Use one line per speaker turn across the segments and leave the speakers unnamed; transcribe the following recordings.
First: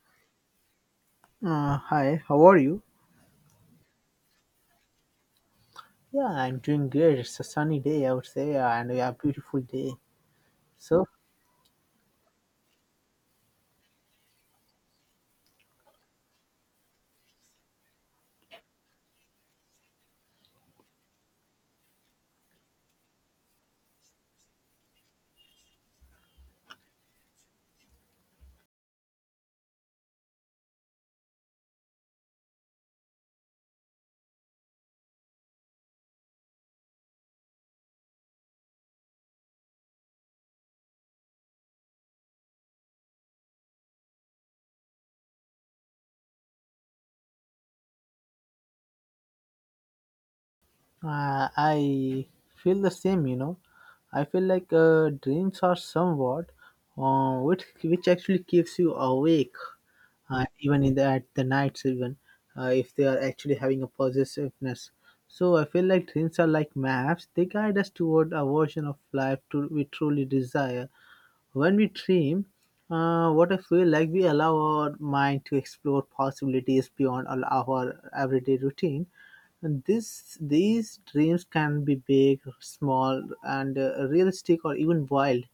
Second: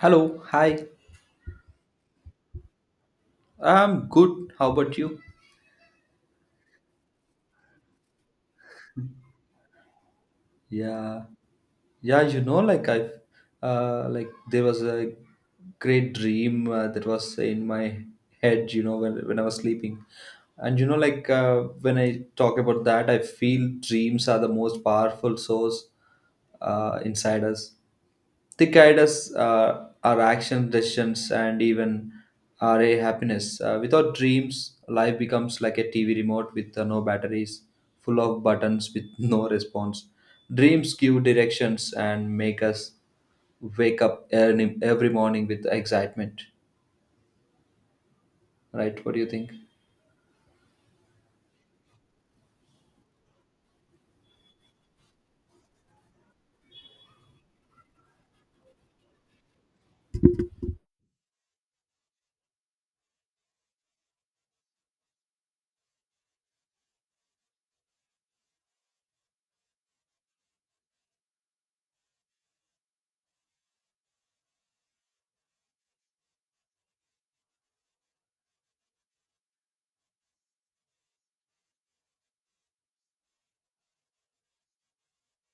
Hello, hi.
Hi, how are you?
I'm good. How about you?
Yeah, I'm doing great. It's a sunny day, I would say, and a beautiful day. So,
Yeah, yeah. Like there was a great dream that was in my head. You know, when I was sleeping, and when I talk about that, I feel dreams are the most powerful source inside us. They guide us, our action decisions, and even our happiness. Without dreams, life becomes like a TV remote with no batteries, full of buttons with no response. Dreams give directions and make us wake up early, every morning with excitement. Right? What do you think?
I feel the same, you know. I feel like dreams are somewhat, which actually keeps you awake, even in the at the nights, even if they are actually having a possessiveness. So I feel like dreams are like maps. They guide us toward a version of life to we truly desire. When we dream, what I feel like we allow our mind to explore possibilities beyond all our everyday routine. And these dreams can be big, small, and realistic, or even wild.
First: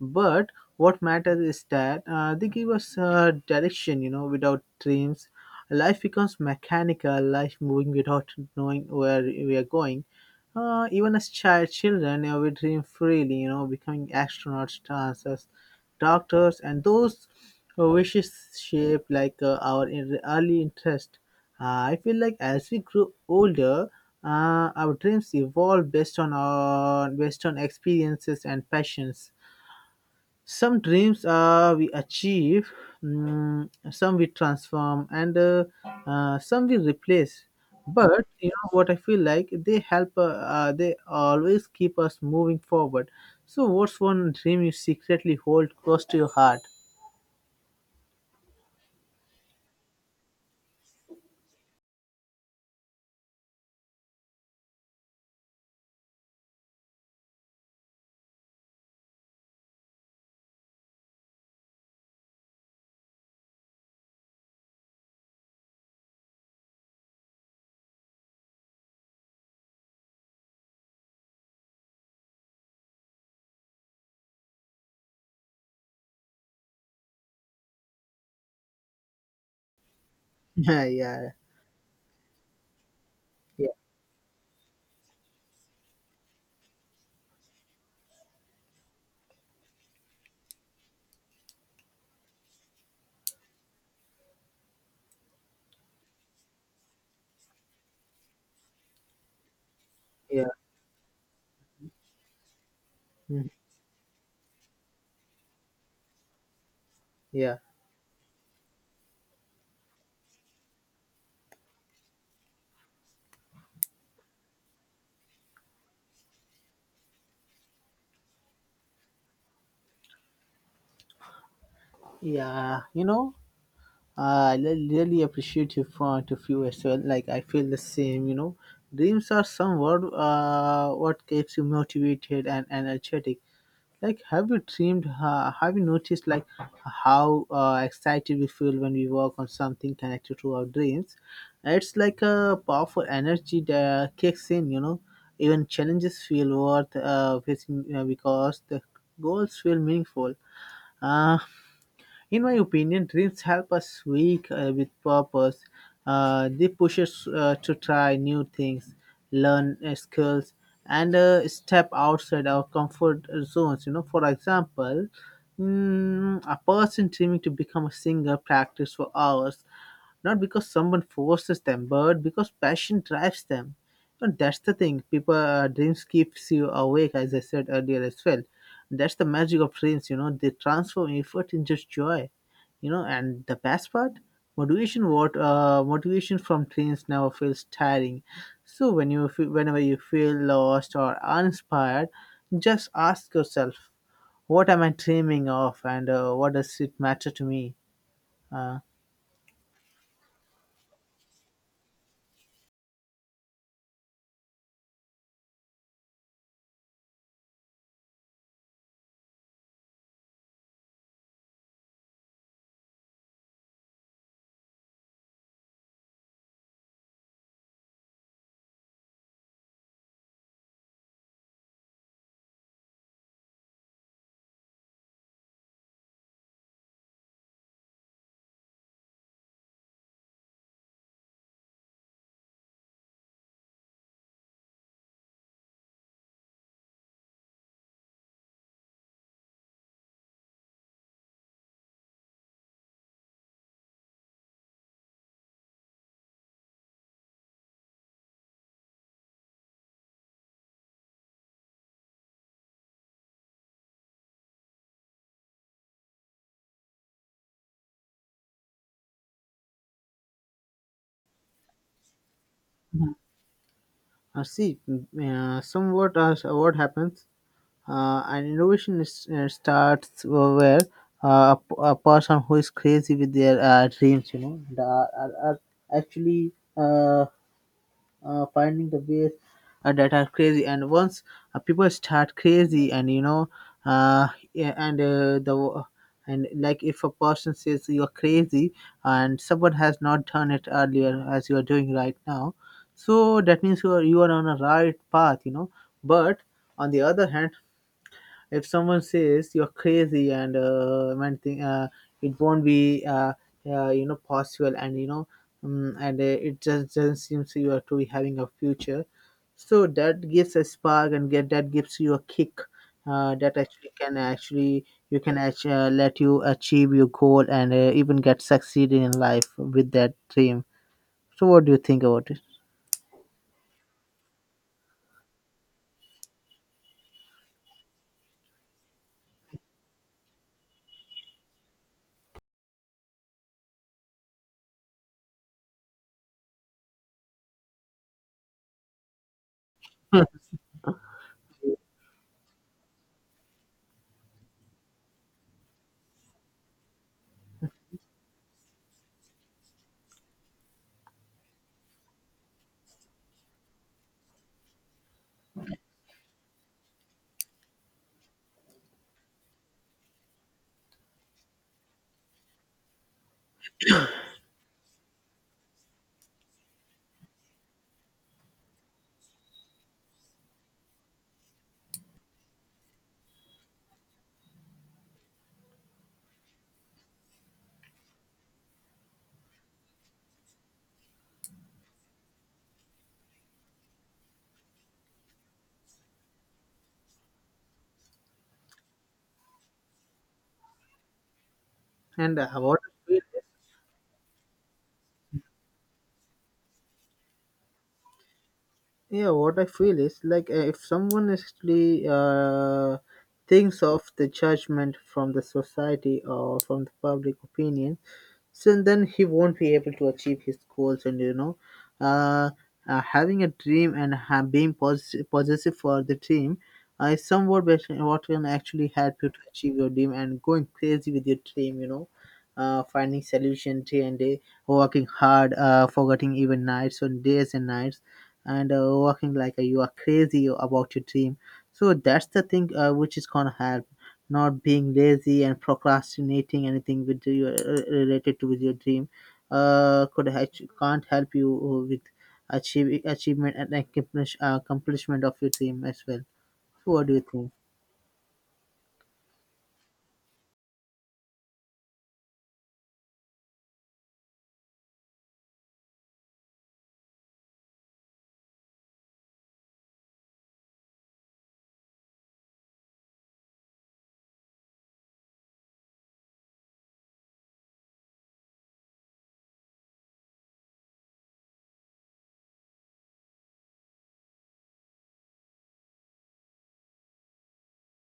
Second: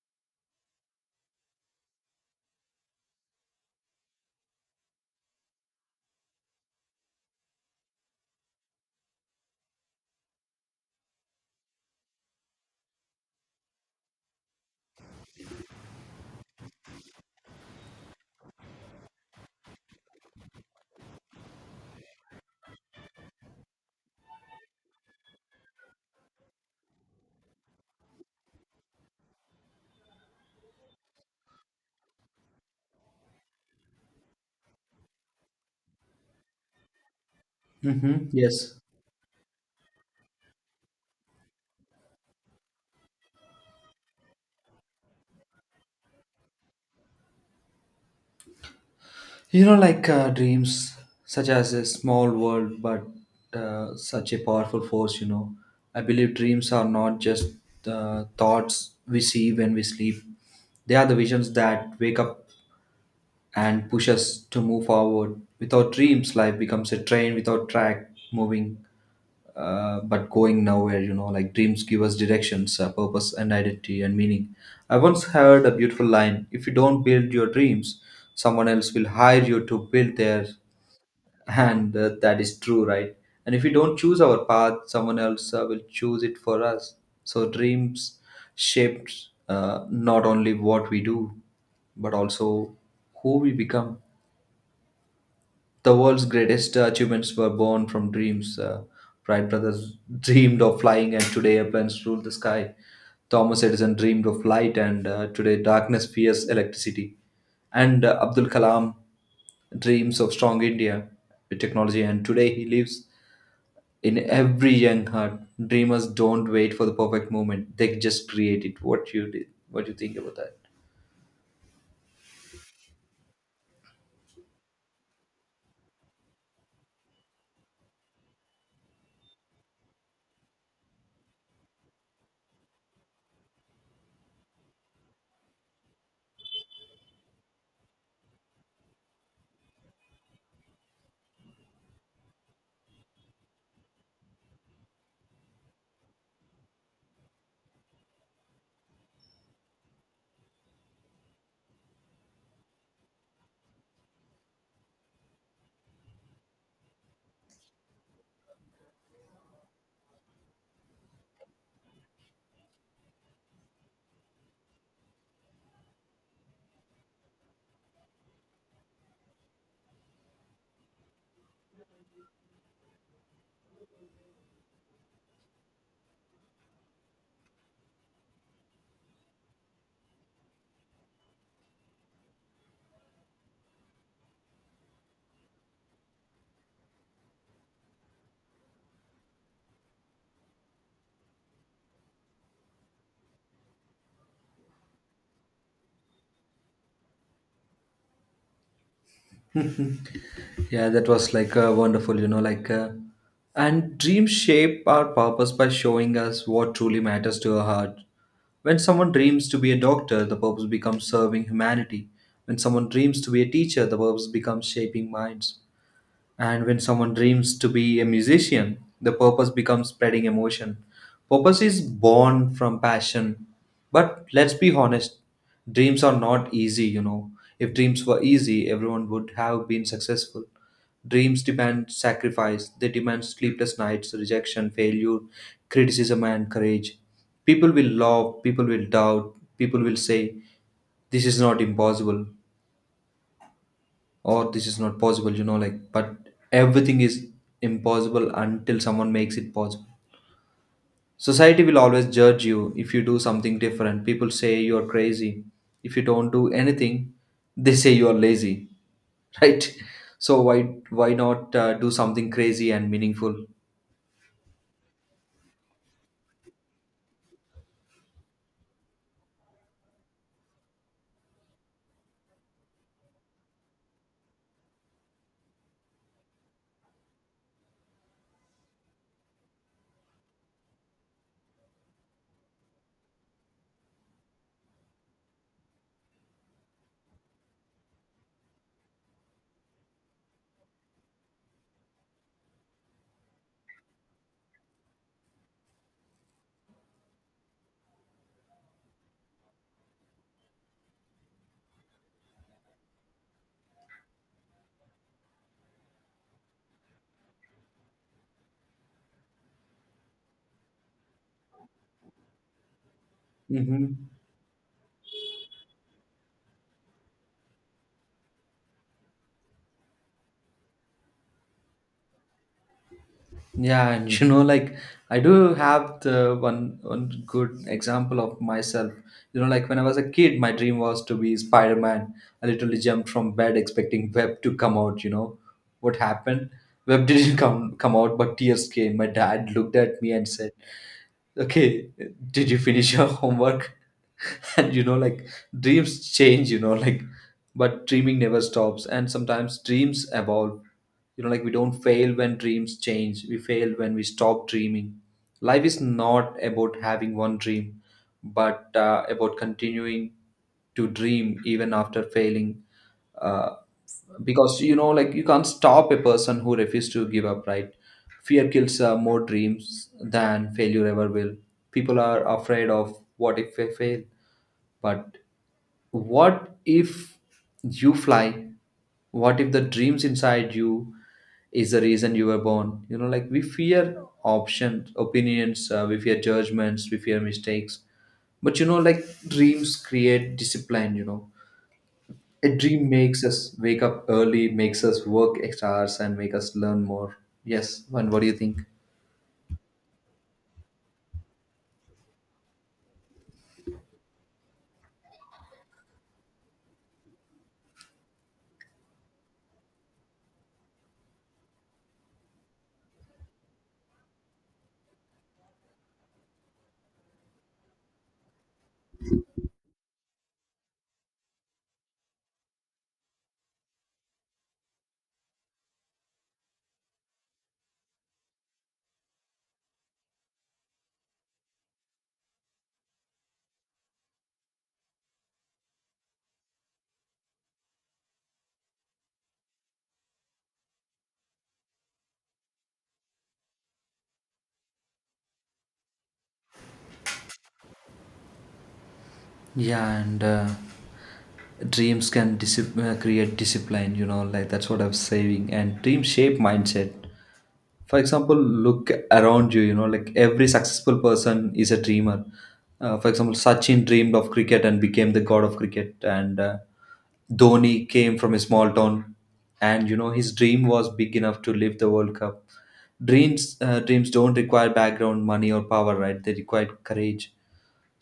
But what matters is that they give us direction, you know, without dreams. Life becomes mechanical, life moving without knowing where we are going. Even as children, we dream freely, you know, becoming astronauts, dancers, doctors, and those who wishes shape like our early interest. I feel like as we grow older, our dreams evolve based on experiences and passions. Some dreams we achieve, some we transform, and some we replace. But
Mm-hmm.
you know
Yes.
what I feel like, they help, they always keep us moving forward. So what's one dream you secretly hold close to your heart?
Dreams, such as a small world, but such a powerful force, you know. I believe dreams are not just thoughts we see when we sleep, they are the visions that wake up and push us to move forward. Without dreams, life becomes a train without track, moving but going nowhere, you know. Like dreams give us directions, purpose, and identity and meaning. I once heard a beautiful line: if you don't build your dreams, someone else will hire you to build theirs,
Yeah, yeah,
and that is true, right? And if we
yeah,
don't choose our path, someone else will choose it for us. So dreams shapes not only what we do, but also who we become. The world's greatest achievements were born from dreams. Wright brothers
yeah.
dreamed of flying, and today airplanes rule the sky.
Mhm.
Thomas Edison dreamed of light, and today darkness fears electricity.
Yeah,
And Abdul Kalam dreams of strong India with technology, and today he lives in every young heart. Dreamers don't wait for the perfect moment, they just create it. What you did, what you think about that?
yeah. I really appreciate your point of view as well, like I feel the same. Dreams are somewhat what keeps you motivated and energetic. Like, have you dreamed? Have you noticed, like how excited we feel when we work on something connected to our dreams? It's like a powerful energy that kicks in. Even challenges feel worth facing, because the goals feel meaningful. Uh, in my opinion, dreams help us wake with purpose. They push us to try new things, learn skills, and step outside our comfort zones. For example, a person dreaming to become a singer practice for hours, not because someone forces them, but because passion drives them. And that's the thing. People dreams keeps you awake, as I said earlier as well. That's the magic of dreams. They transform effort into joy. And the best part, motivation. What motivation from dreams never feels tiring. So whenever you feel lost or uninspired, just ask yourself, what am I dreaming of, and what does it matter to me? Uh,
Yeah, that was like wonderful, and dreams shape our purpose by showing us what truly matters to our heart. When someone dreams to be a doctor, the purpose becomes serving humanity. When someone dreams to be a teacher, the purpose becomes shaping minds. And when someone dreams to be a musician, the purpose becomes spreading emotion. Purpose is born from passion. But let's be honest, dreams are not easy, you know. If dreams were easy, everyone would have been successful. Dreams demand sacrifice, they demand sleepless nights, rejection, failure, criticism, and courage. People will love, people will doubt, people will say, "This is not impossible," or "this is not possible," you know, like, but everything is impossible until someone makes it possible. Society will always judge you. If you do something different, people say you are crazy. If you don't do anything, they say you are lazy. Right? So why not do something crazy and meaningful?
see, somewhat what happens, an innovation starts where a person who is crazy with their dreams, you know, and, are actually. Uh, finding the ways that are crazy. And once people start crazy, and yeah, and the and like if a person says you're crazy, and someone has not done it earlier as you are doing right now, so that means you are on a right path. But on the other hand, if someone says you're crazy, and man thing, it won't be possible, and and it just doesn't seem so you are to be having a future. So that gives a spark and get that gives you a kick, that
Hmm.
actually can actually, you can actually let you achieve your goal, and even get succeeding in life with that dream. So what do you think about it?
Yeah, and you know, like I do have the one good example of myself. You know, like when I was a kid, my dream was to be Spider Man. I literally jumped from bed expecting Web to come out. You know, what happened? Web didn't come out, but tears came. My dad looked at me and said, "Okay, did you finish your homework?" And you know, like, dreams change, you know, like, but dreaming never stops, and sometimes dreams evolve. You know, like, we don't fail when dreams change, we fail when we stop dreaming. Life is not about having one dream, but about continuing to dream even after failing, uh, because you know, like, you can't stop a person who refuses to give up, right? Fear kills more dreams than failure ever will. People are afraid of what if they fail, but what if you fly? What if the dreams inside you is the reason you were born? You know, like we fear options, opinions, we fear judgments, we fear mistakes. But you know, like dreams create discipline, you know.
And
A
what
dream
I feel
makes
is,
us wake up early, makes us work extra hours, and make us learn more. Yes, and what do you think?
yeah, what I feel is like if someone actually thinks of the judgment from the society or from the public opinion, so then he won't be able to achieve his goals. And you know, uh, having a dream, and being positive, possessive for the dream, is somewhat better, what can actually help you to achieve your dream and going crazy with your dream, you know. Finding solution day and day, working hard, forgetting even nights on days and nights, and working like you are crazy about your dream. So that's the thing, which is gonna help not being lazy and procrastinating anything with your, related to with your dream. Could can't help you with achievement and accomplishment of your dream as well. So what do you think?
Yeah, and dreams can create discipline, you know, like, that's what I'm saying. And dreams shape mindset. For example, look around you, you know, like, every successful person is a dreamer. For example, Sachin dreamed of cricket and became the god of cricket. And Dhoni came from a small town, and you know, his dream was big enough to live the world cup. Dreams, dreams don't require background, money or power, right? They require courage.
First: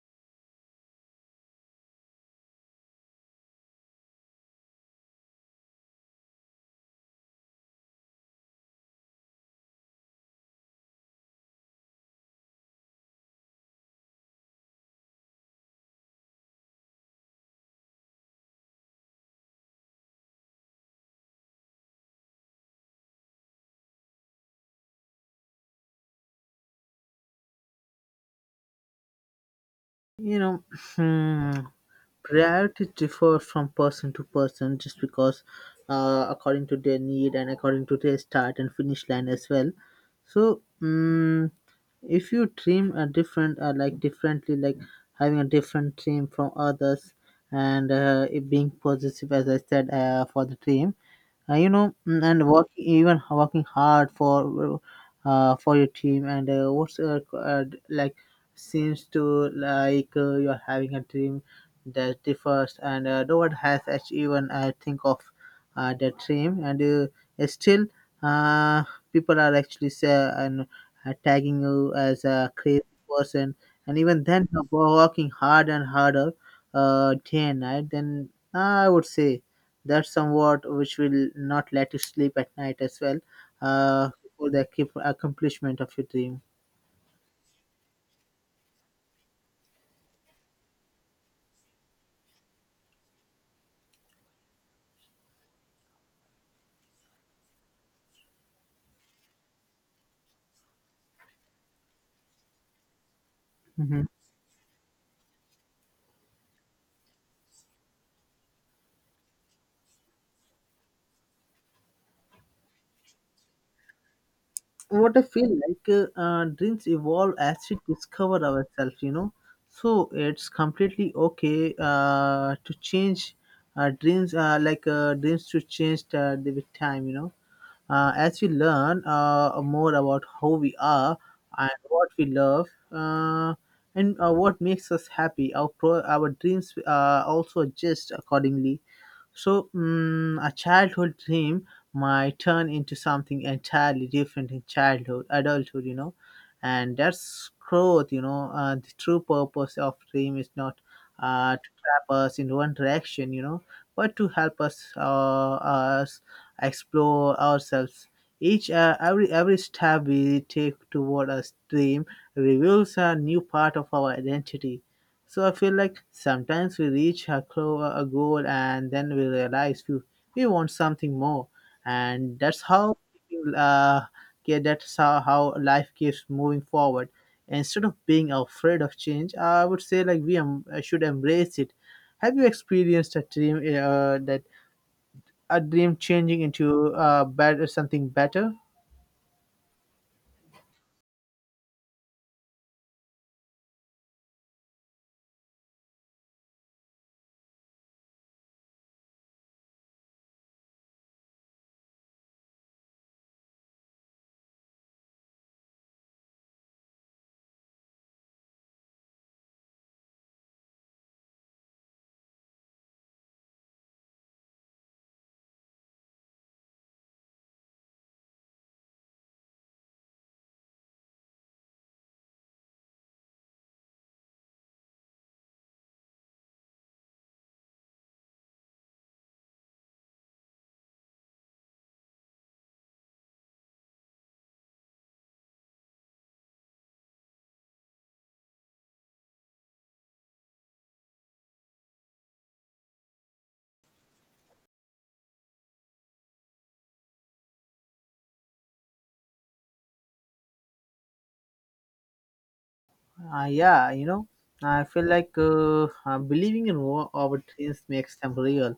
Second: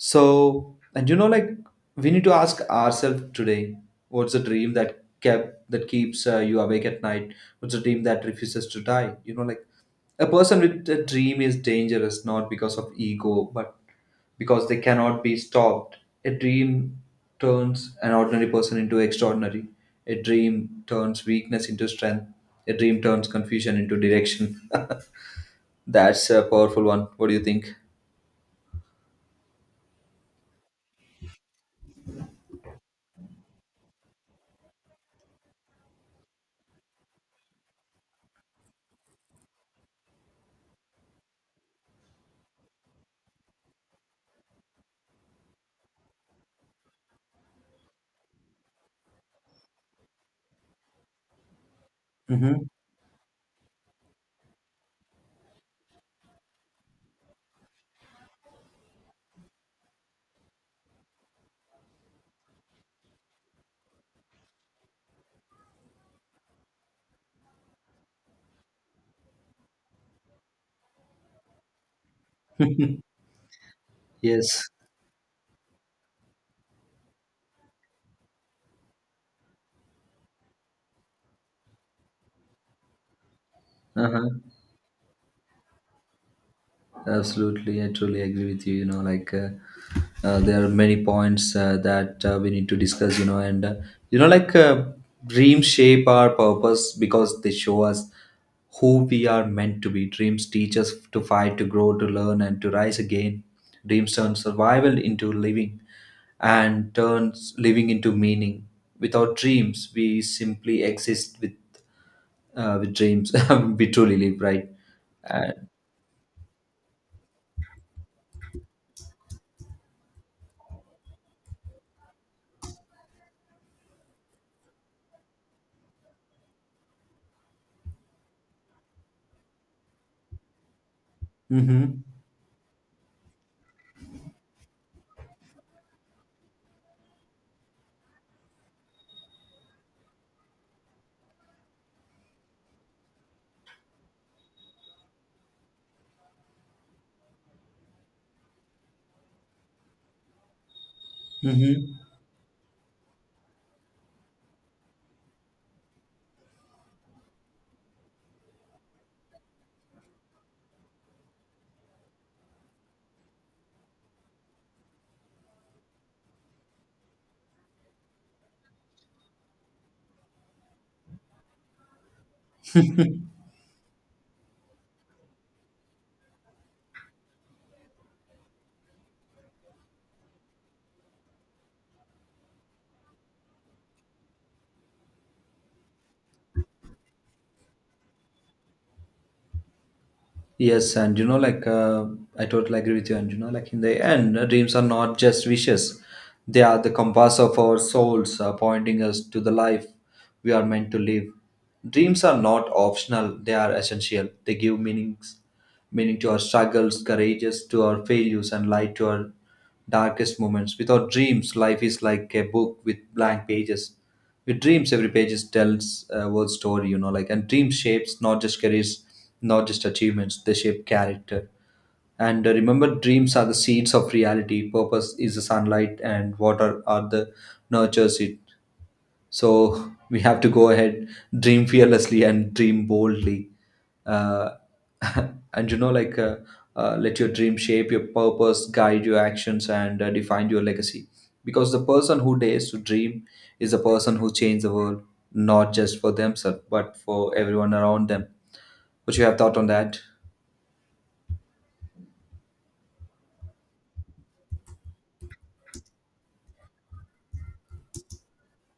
So, and you know, like, we need to ask ourselves today, what's the dream that keeps you awake at night? What's the dream that refuses to die? You know, like, a person with a dream is dangerous not because of ego, but because they cannot be stopped. A dream turns an ordinary person into extraordinary. A dream turns weakness into strength. A dream turns confusion into direction. That's a powerful one. What do you think?
You know, hmm, priorities differ from person to person just because, according to their need and according to their start and finish line as well. So. If you dream a different, like differently, like having a different dream from others, and it being positive, as I said, for the dream, you know, and
Mm-hmm.
work, even working hard for, for your team, and like seems to, like you're having a dream that differs, and no one has actually even think of that dream, and it's still, uh, people are actually say, and tagging you as a crazy person, and even then
Yes.
you're working hard and harder, day and night. Then I would say that's somewhat which will not let you sleep at night as well, uh,
Uh-huh.
for the accomplishment of your dream.
Absolutely, I truly agree with you. You know, like there are many points that we need to discuss. You know, and you know, like dreams shape our purpose because they show us who we are meant to be. Dreams teach us to fight, to grow, to learn, and to rise again.
Mhm.
Dreams turn survival into living, and turns living into meaning. Without dreams, we simply exist. With with dreams, we truly live, right?
What I feel
Uh,
like, dreams evolve as we discover ourselves, you know. So it's completely okay to change dreams, like dreams to change with time, you know. As we learn more about how we are, and
mm-hmm.
what we love, and what makes us happy, our, our dreams also adjust accordingly. So, a childhood dream might turn into something entirely different in childhood, adulthood, you know, and that's growth, you know. The true purpose of dream is not to
Mm-hmm.
trap us in one direction, you know, but to help us explore ourselves. Each every step we take toward a dream reveals a new part of our identity. So I feel like sometimes we reach a, a goal, and then we realize we want something more. And that's how uh, yeah, that's how, how life keeps moving forward. Instead of being afraid of change, I would say, like we should embrace it. Have you experienced a dream, that a dream changing into better something better?
Yes, and you know, like I totally agree with you. And you know, like, in the end, dreams are not just wishes; they are the compass of our souls, pointing us to the life we are meant to live. Dreams are not optional; they are essential. They give meaning to our struggles, courages, to our failures, and light to our darkest moments. Without dreams, life is like a book with blank pages. With dreams, every page is tells a world story, you know, like, and dream shapes not just careers, not just achievements, they shape character. And remember, dreams are the seeds of reality. Purpose is the sunlight, and water are the nurtures it. So we have to go ahead, dream fearlessly, and dream boldly, uh, and let your dream shape your purpose, guide your actions, and define your legacy, because the person who dares to dream is a person who changes the world, not just for themselves but for everyone around them. What you have thought on that?
Yeah, you know, I feel like believing in our dreams makes them real.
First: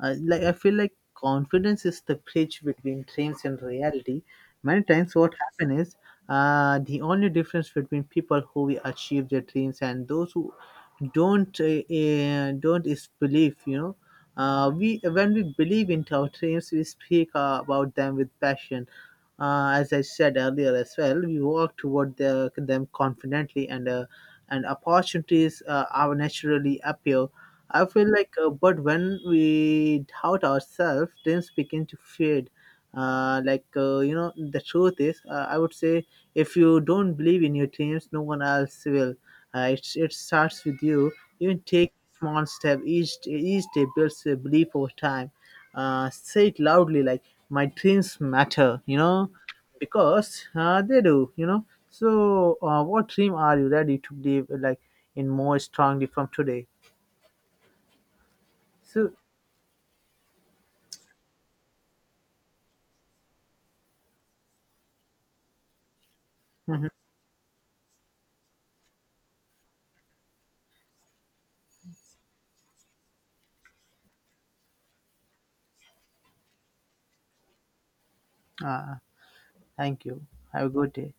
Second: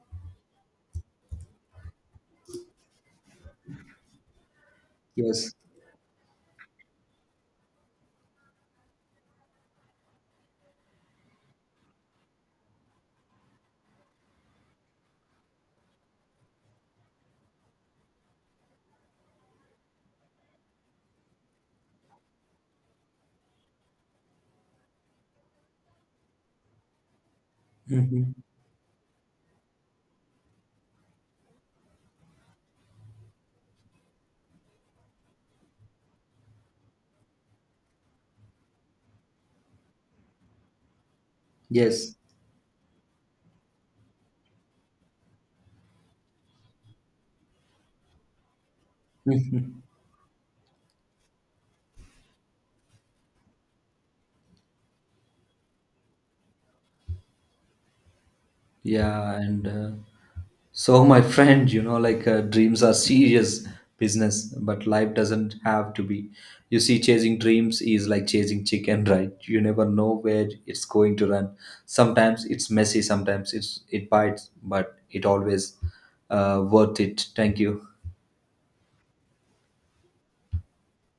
Like I feel like confidence is the bridge between dreams and reality. Many times, what
Yes.
happens is, the only difference between people who will achieve their dreams and those who don't, don't, is belief. You know, we when we believe in our dreams, we speak about them with passion, as I said earlier as well. We work toward them confidently, and and opportunities are naturally appear. I feel like,
Hmm.
but when we doubt ourselves, dreams begin to fade. Like, you know, the truth is, I would say, if you don't believe in your dreams, no one else will. It starts with you. Even take
Yes.
small step, each day builds a belief over time. Say it loudly, like, my dreams matter, you know, because they do, you know. So what dream are you ready to believe, like, in more strongly from today? So
Yeah, and so my friend, you know, like, dreams are serious business, but life doesn't have to be. You
mhm,
see, chasing dreams is like chasing chicken, right? You never know where it's going to run. Sometimes it's messy, sometimes it bites, but it always worth it. Thank you.
uh, thank you. Have a good day.